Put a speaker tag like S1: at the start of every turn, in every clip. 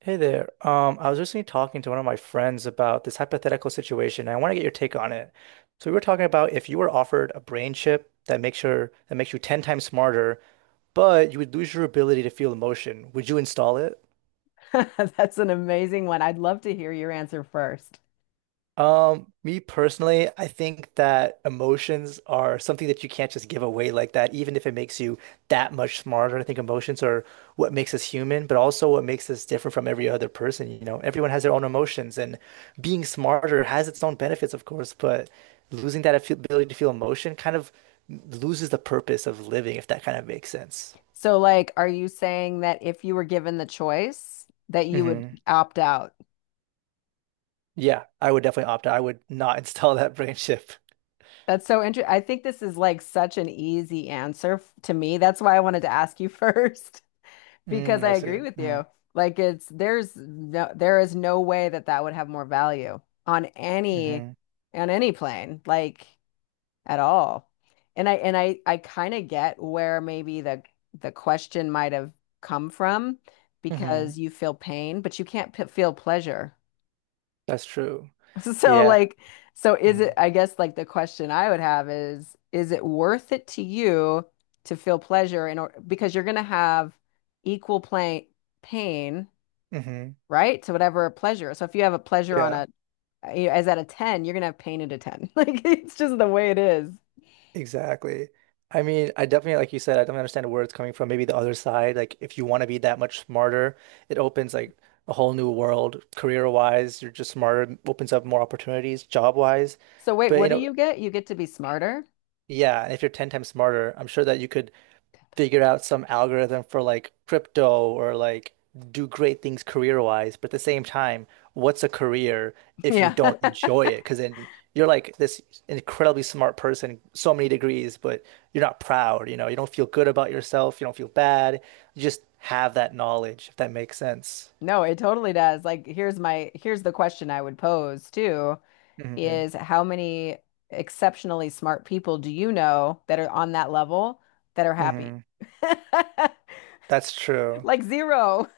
S1: Hey there. I was recently talking to one of my friends about this hypothetical situation, and I want to get your take on it. So we were talking about if you were offered a brain chip that makes your that makes you 10 times smarter, but you would lose your ability to feel emotion, would you install it?
S2: That's an amazing one. I'd love to hear your answer first.
S1: Me personally, I think that emotions are something that you can't just give away like that, even if it makes you that much smarter. I think emotions are what makes us human, but also what makes us different from every other person. You know, everyone has their own emotions, and being smarter has its own benefits, of course, but losing that ability to feel emotion kind of loses the purpose of living, if that kind of makes sense.
S2: So, like, are you saying that if you were given the choice, that you would
S1: Hmm.
S2: opt out?
S1: Yeah, I would definitely opt out. I would not install that brain chip.
S2: That's so interesting. I think this is like such an easy answer to me. That's why I wanted to ask you first, because
S1: Mm,
S2: I
S1: I see.
S2: agree with
S1: Mm-hmm.
S2: you. Like, it's there's no, there is no way that that would have more value on any
S1: Hmm.
S2: plane. Like, at all. And I kind of get where maybe the question might have come from because
S1: Hmm.
S2: you feel pain, but you can't p feel pleasure.
S1: That's true.
S2: So
S1: Yeah.
S2: like so is it I guess like the question I would have is it worth it to you to feel pleasure in order because you're going to have equal play pain,
S1: Mm-hmm.
S2: right? To whatever pleasure. So if you have a pleasure on
S1: Yeah,
S2: a you know, as at a 10, you're gonna have pain at a 10. Like it's just the way it is.
S1: exactly. I mean, I definitely, like you said, I don't understand where it's coming from. Maybe the other side, like if you want to be that much smarter, it opens like a whole new world career-wise. You're just smarter, opens up more opportunities job-wise.
S2: So wait,
S1: But
S2: what
S1: you
S2: do
S1: know,
S2: you get? You get to be smarter?
S1: yeah, and if you're 10 times smarter, I'm sure that you could figure out some algorithm for like crypto or like do great things career-wise. But at the same time, what's a career if you
S2: Yeah.
S1: don't enjoy it? Because then you're like this incredibly smart person, so many degrees, but you're not proud, you know, you don't feel good about yourself, you don't feel bad. You just have that knowledge, if that makes sense.
S2: No, it totally does. Like here's the question I would pose too
S1: Hmm.
S2: is how many exceptionally smart people do you know that are on that level that are happy?
S1: Hmm. That's true.
S2: Like zero.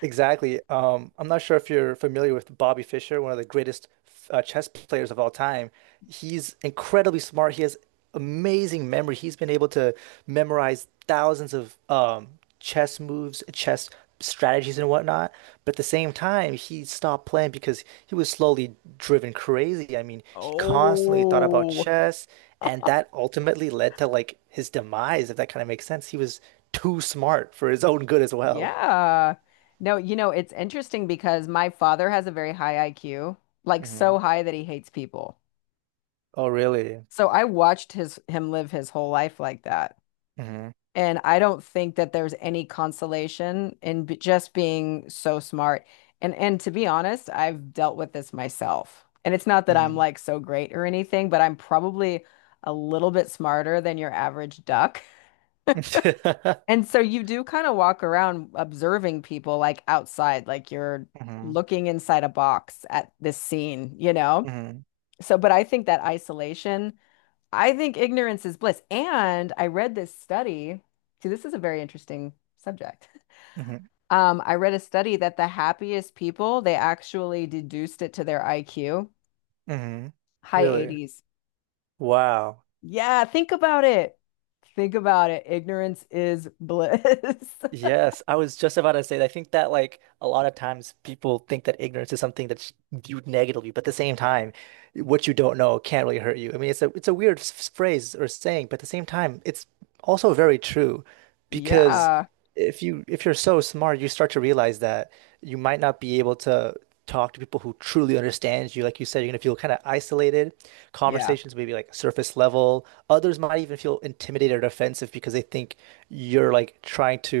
S1: Exactly. I'm not sure if you're familiar with Bobby Fischer, one of the greatest chess players of all time. He's incredibly smart. He has amazing memory. He's been able to memorize thousands of chess moves, chess strategies, and whatnot. But at the same time, he stopped playing because he was slowly driven crazy. I mean, he constantly thought about
S2: Oh,
S1: chess, and that ultimately led to like his demise, if that kind of makes sense. He was too smart for his own good as well.
S2: yeah. No, it's interesting because my father has a very high IQ, like so high that he hates people.
S1: Oh, really?
S2: So I watched his him live his whole life like that.
S1: Hmm.
S2: And I don't think that there's any consolation in b just being so smart. And to be honest, I've dealt with this myself. And it's not that I'm
S1: Hmm.
S2: like so great or anything, but I'm probably a little bit smarter than your average duck. And so you do kind of walk around observing people like outside, like you're
S1: Hmm.
S2: looking inside a box at this scene, you know?
S1: Hmm.
S2: So, but I think that isolation, I think ignorance is bliss. And I read this study. See, this is a very interesting subject.
S1: Hmm.
S2: I read a study that the happiest people, they actually deduced it to their IQ,
S1: Hmm.
S2: high
S1: Really?
S2: 80s.
S1: Wow.
S2: Yeah, think about it. Think about it. Ignorance is bliss.
S1: Yes, I was just about to say that. I think that like a lot of times people think that ignorance is something that's viewed negatively, but at the same time, what you don't know can't really hurt you. I mean, it's a weird phrase or saying, but at the same time, it's also very true because
S2: Yeah.
S1: if you're so smart, you start to realize that you might not be able to talk to people who truly understands you. Like you said, you're gonna feel kind of isolated.
S2: Yeah.
S1: Conversations may be like surface level. Others might even feel intimidated or offensive because they think you're like trying to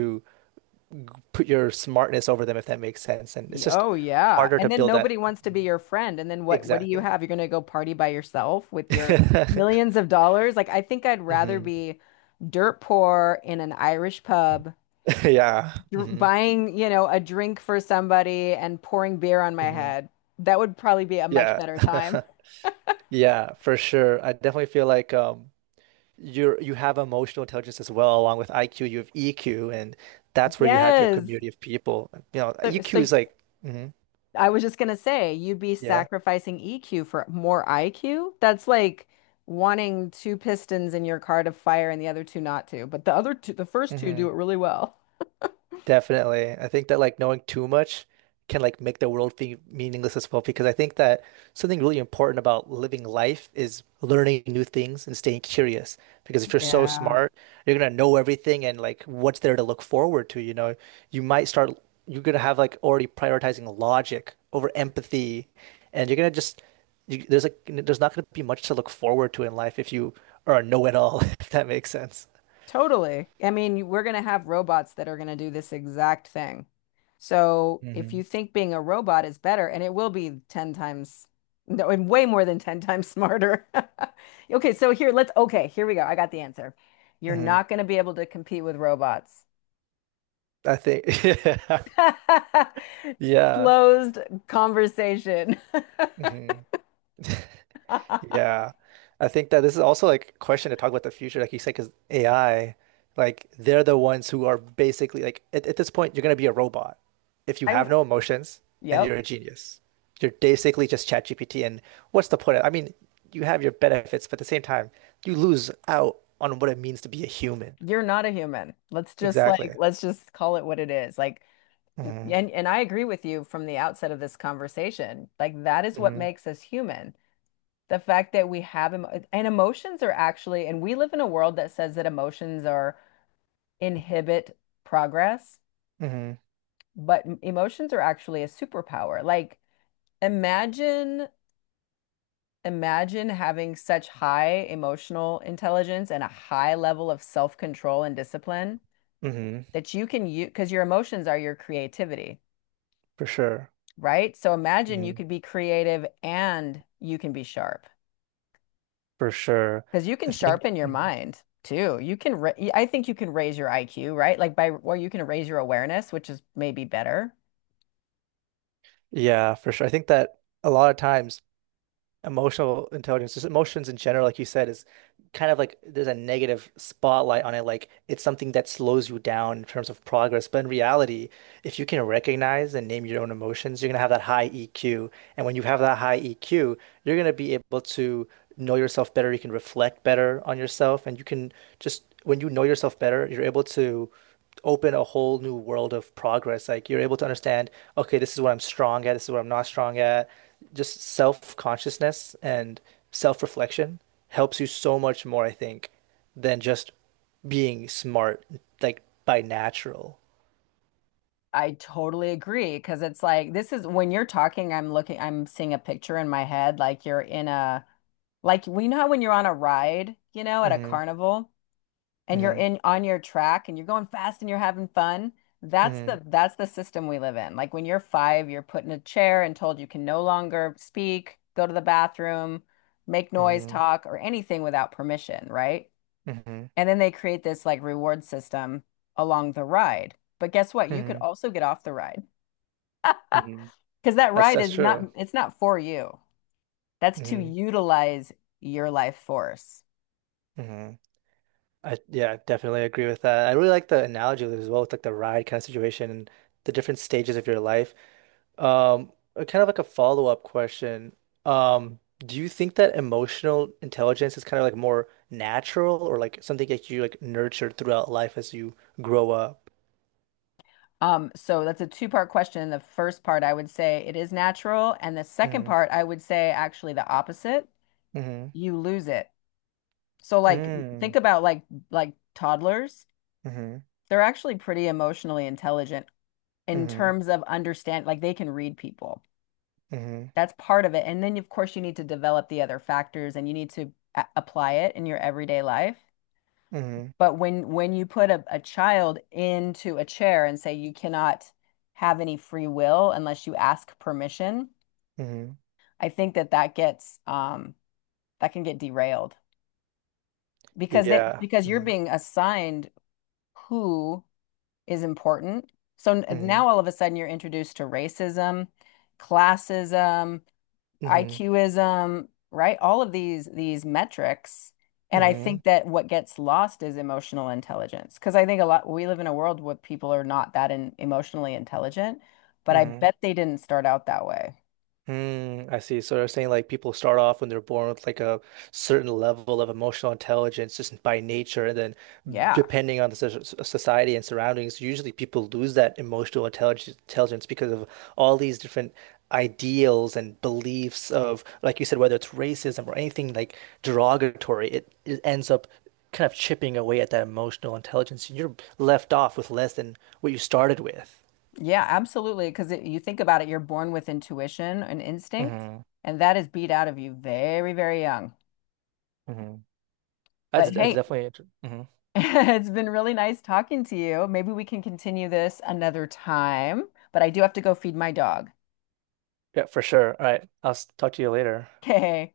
S1: put your smartness over them, if that makes sense. And it's just
S2: Oh yeah.
S1: harder to
S2: And then
S1: build
S2: nobody
S1: that.
S2: wants to be your friend. And then what do you
S1: Exactly.
S2: have? You're gonna go party by yourself with your millions of dollars? Like I think I'd rather
S1: Hmm.
S2: be dirt poor in an Irish pub,
S1: Yeah. Hmm.
S2: buying, a drink for somebody and pouring beer on my
S1: Hmm.
S2: head. That would probably be a much
S1: Yeah.
S2: better time.
S1: Yeah, for sure. I definitely feel like you have emotional intelligence as well, along with IQ, you have EQ, and that's where you have your
S2: Yes.
S1: community of people. You know, EQ
S2: So
S1: is like, mhm,
S2: I was just gonna say, you'd be
S1: yeah.
S2: sacrificing EQ for more IQ. That's like wanting two pistons in your car to fire and the other two not to. But the other two, the first two do
S1: Mhm.
S2: it really well.
S1: Definitely. I think that like knowing too much can like make the world feel meaningless as well because I think that something really important about living life is learning new things and staying curious. Because if you're so
S2: Yeah.
S1: smart, you're gonna know everything and like what's there to look forward to, you know. You might start you're gonna have like already prioritizing logic over empathy and you're gonna just there's like there's not gonna be much to look forward to in life if you are a know-it-all, if that makes sense.
S2: Totally. I mean, we're gonna have robots that are gonna do this exact thing. So if you
S1: Hmm.
S2: think being a robot is better, and it will be 10 times, no, and way more than 10 times smarter. Okay, here we go. I got the answer. You're
S1: Hmm.
S2: not gonna be able to compete with robots.
S1: I think yeah. Yeah.
S2: Closed conversation.
S1: Hmm.
S2: I'm,
S1: Yeah. I think that this is also like a question to talk about the future, like you said, because AI, like they're the ones who are basically like at this point, you're gonna be a robot if you have no emotions and you're
S2: yep,
S1: a genius. You're basically just ChatGPT, and what's the point of, I mean, you have your benefits, but at the same time, you lose out on what it means to be a human.
S2: you're not a human. Let's just like,
S1: Exactly.
S2: let's just call it what it is. Like,
S1: Hmm.
S2: and I agree with you from the outset of this conversation. Like, that is what
S1: Hmm.
S2: makes us human. The fact that we have, emotions are actually, and we live in a world that says that emotions are inhibit progress,
S1: Hmm.
S2: but emotions are actually a superpower. Like, imagine Imagine having such high emotional intelligence and a high level of self-control and discipline
S1: Hmm.
S2: that you can use because your emotions are your creativity,
S1: For sure.
S2: right? So imagine you
S1: Hmm.
S2: could be creative and you can be sharp
S1: For sure.
S2: because you can
S1: I think.
S2: sharpen your
S1: Mm-hmm.
S2: mind too. I think you can raise your IQ, right? Like or you can raise your awareness, which is maybe better.
S1: Yeah, for sure. I think that a lot of times emotional intelligence, just emotions in general, like you said, is kind of like there's a negative spotlight on it. Like it's something that slows you down in terms of progress. But in reality, if you can recognize and name your own emotions, you're gonna have that high EQ. And when you have that high EQ, you're gonna be able to know yourself better. You can reflect better on yourself, and you can just when you know yourself better, you're able to open a whole new world of progress. Like you're able to understand, okay, this is what I'm strong at, this is what I'm not strong at. Just self-consciousness and self-reflection helps you so much more, I think, than just being smart, like by natural.
S2: I totally agree because it's like this is when you're talking, I'm looking, I'm seeing a picture in my head, like you're. In a Like, we know how when you're on a ride, at a
S1: Hmm.
S2: carnival and you're
S1: Hmm.
S2: in on your track and you're going fast and you're having fun.
S1: Hmm.
S2: That's the system we live in. Like when you're five, you're put in a chair and told you can no longer speak, go to the bathroom, make noise,
S1: Hmm.
S2: talk, or anything without permission, right?
S1: Hmm.
S2: And then they create this like reward system along the ride. But guess what? You could
S1: Hmm.
S2: also get off the ride.
S1: Hmm.
S2: Because that ride
S1: That's
S2: is not,
S1: true.
S2: it's not for you. That's to
S1: Hmm.
S2: utilize your life force.
S1: Hmm. I yeah, I definitely agree with that. I really like the analogy as well with like the ride kind of situation and the different stages of your life. Kind of like a follow-up question. Do you think that emotional intelligence is kind of like more natural or like something that you like nurture throughout life as you grow up?
S2: So that's a two-part question. The first part, I would say it is natural, and the second
S1: Mm,
S2: part, I would say actually the opposite.
S1: mm-hmm,
S2: You lose it. So like
S1: mm,
S2: think about like toddlers.
S1: mm-hmm,
S2: They're actually pretty emotionally intelligent in
S1: mm-hmm,
S2: terms of understand like they can read people.
S1: mm-hmm,
S2: That's part of it. And then of course you need to develop the other factors and you need to apply it in your everyday life.
S1: mm-hmm,
S2: But when you put a child into a chair and say you cannot have any free will unless you ask permission.
S1: mm-hmm.
S2: I think that that gets that can get derailed because they
S1: Yeah.
S2: because you're
S1: Mm-hmm,
S2: being assigned who is important. So now all of a sudden you're introduced to racism, classism,
S1: mm-hmm,
S2: IQism, right? All of these metrics. And I
S1: mm-hmm,
S2: think that what gets lost is emotional intelligence because I think a lot we live in a world where people are not that emotionally intelligent, but I
S1: mm-hmm.
S2: bet they didn't start out that way.
S1: Hmm. I see. So they're saying like people start off when they're born with like a certain level of emotional intelligence just by nature, and then
S2: Yeah.
S1: depending on the society and surroundings, usually people lose that emotional intelligence because of all these different ideals and beliefs of, like you said, whether it's racism or anything like derogatory, it ends up kind of chipping away at that emotional intelligence, and you're left off with less than what you started with.
S2: Yeah, absolutely. Because you think about it, you're born with intuition and instinct,
S1: Hmm.
S2: and that is beat out of you very, very young.
S1: Hmm.
S2: But
S1: That's
S2: hey,
S1: definitely interesting.
S2: it's been really nice talking to you. Maybe we can continue this another time, but I do have to go feed my dog.
S1: Yeah, for sure. All right. I'll talk to you later.
S2: Okay.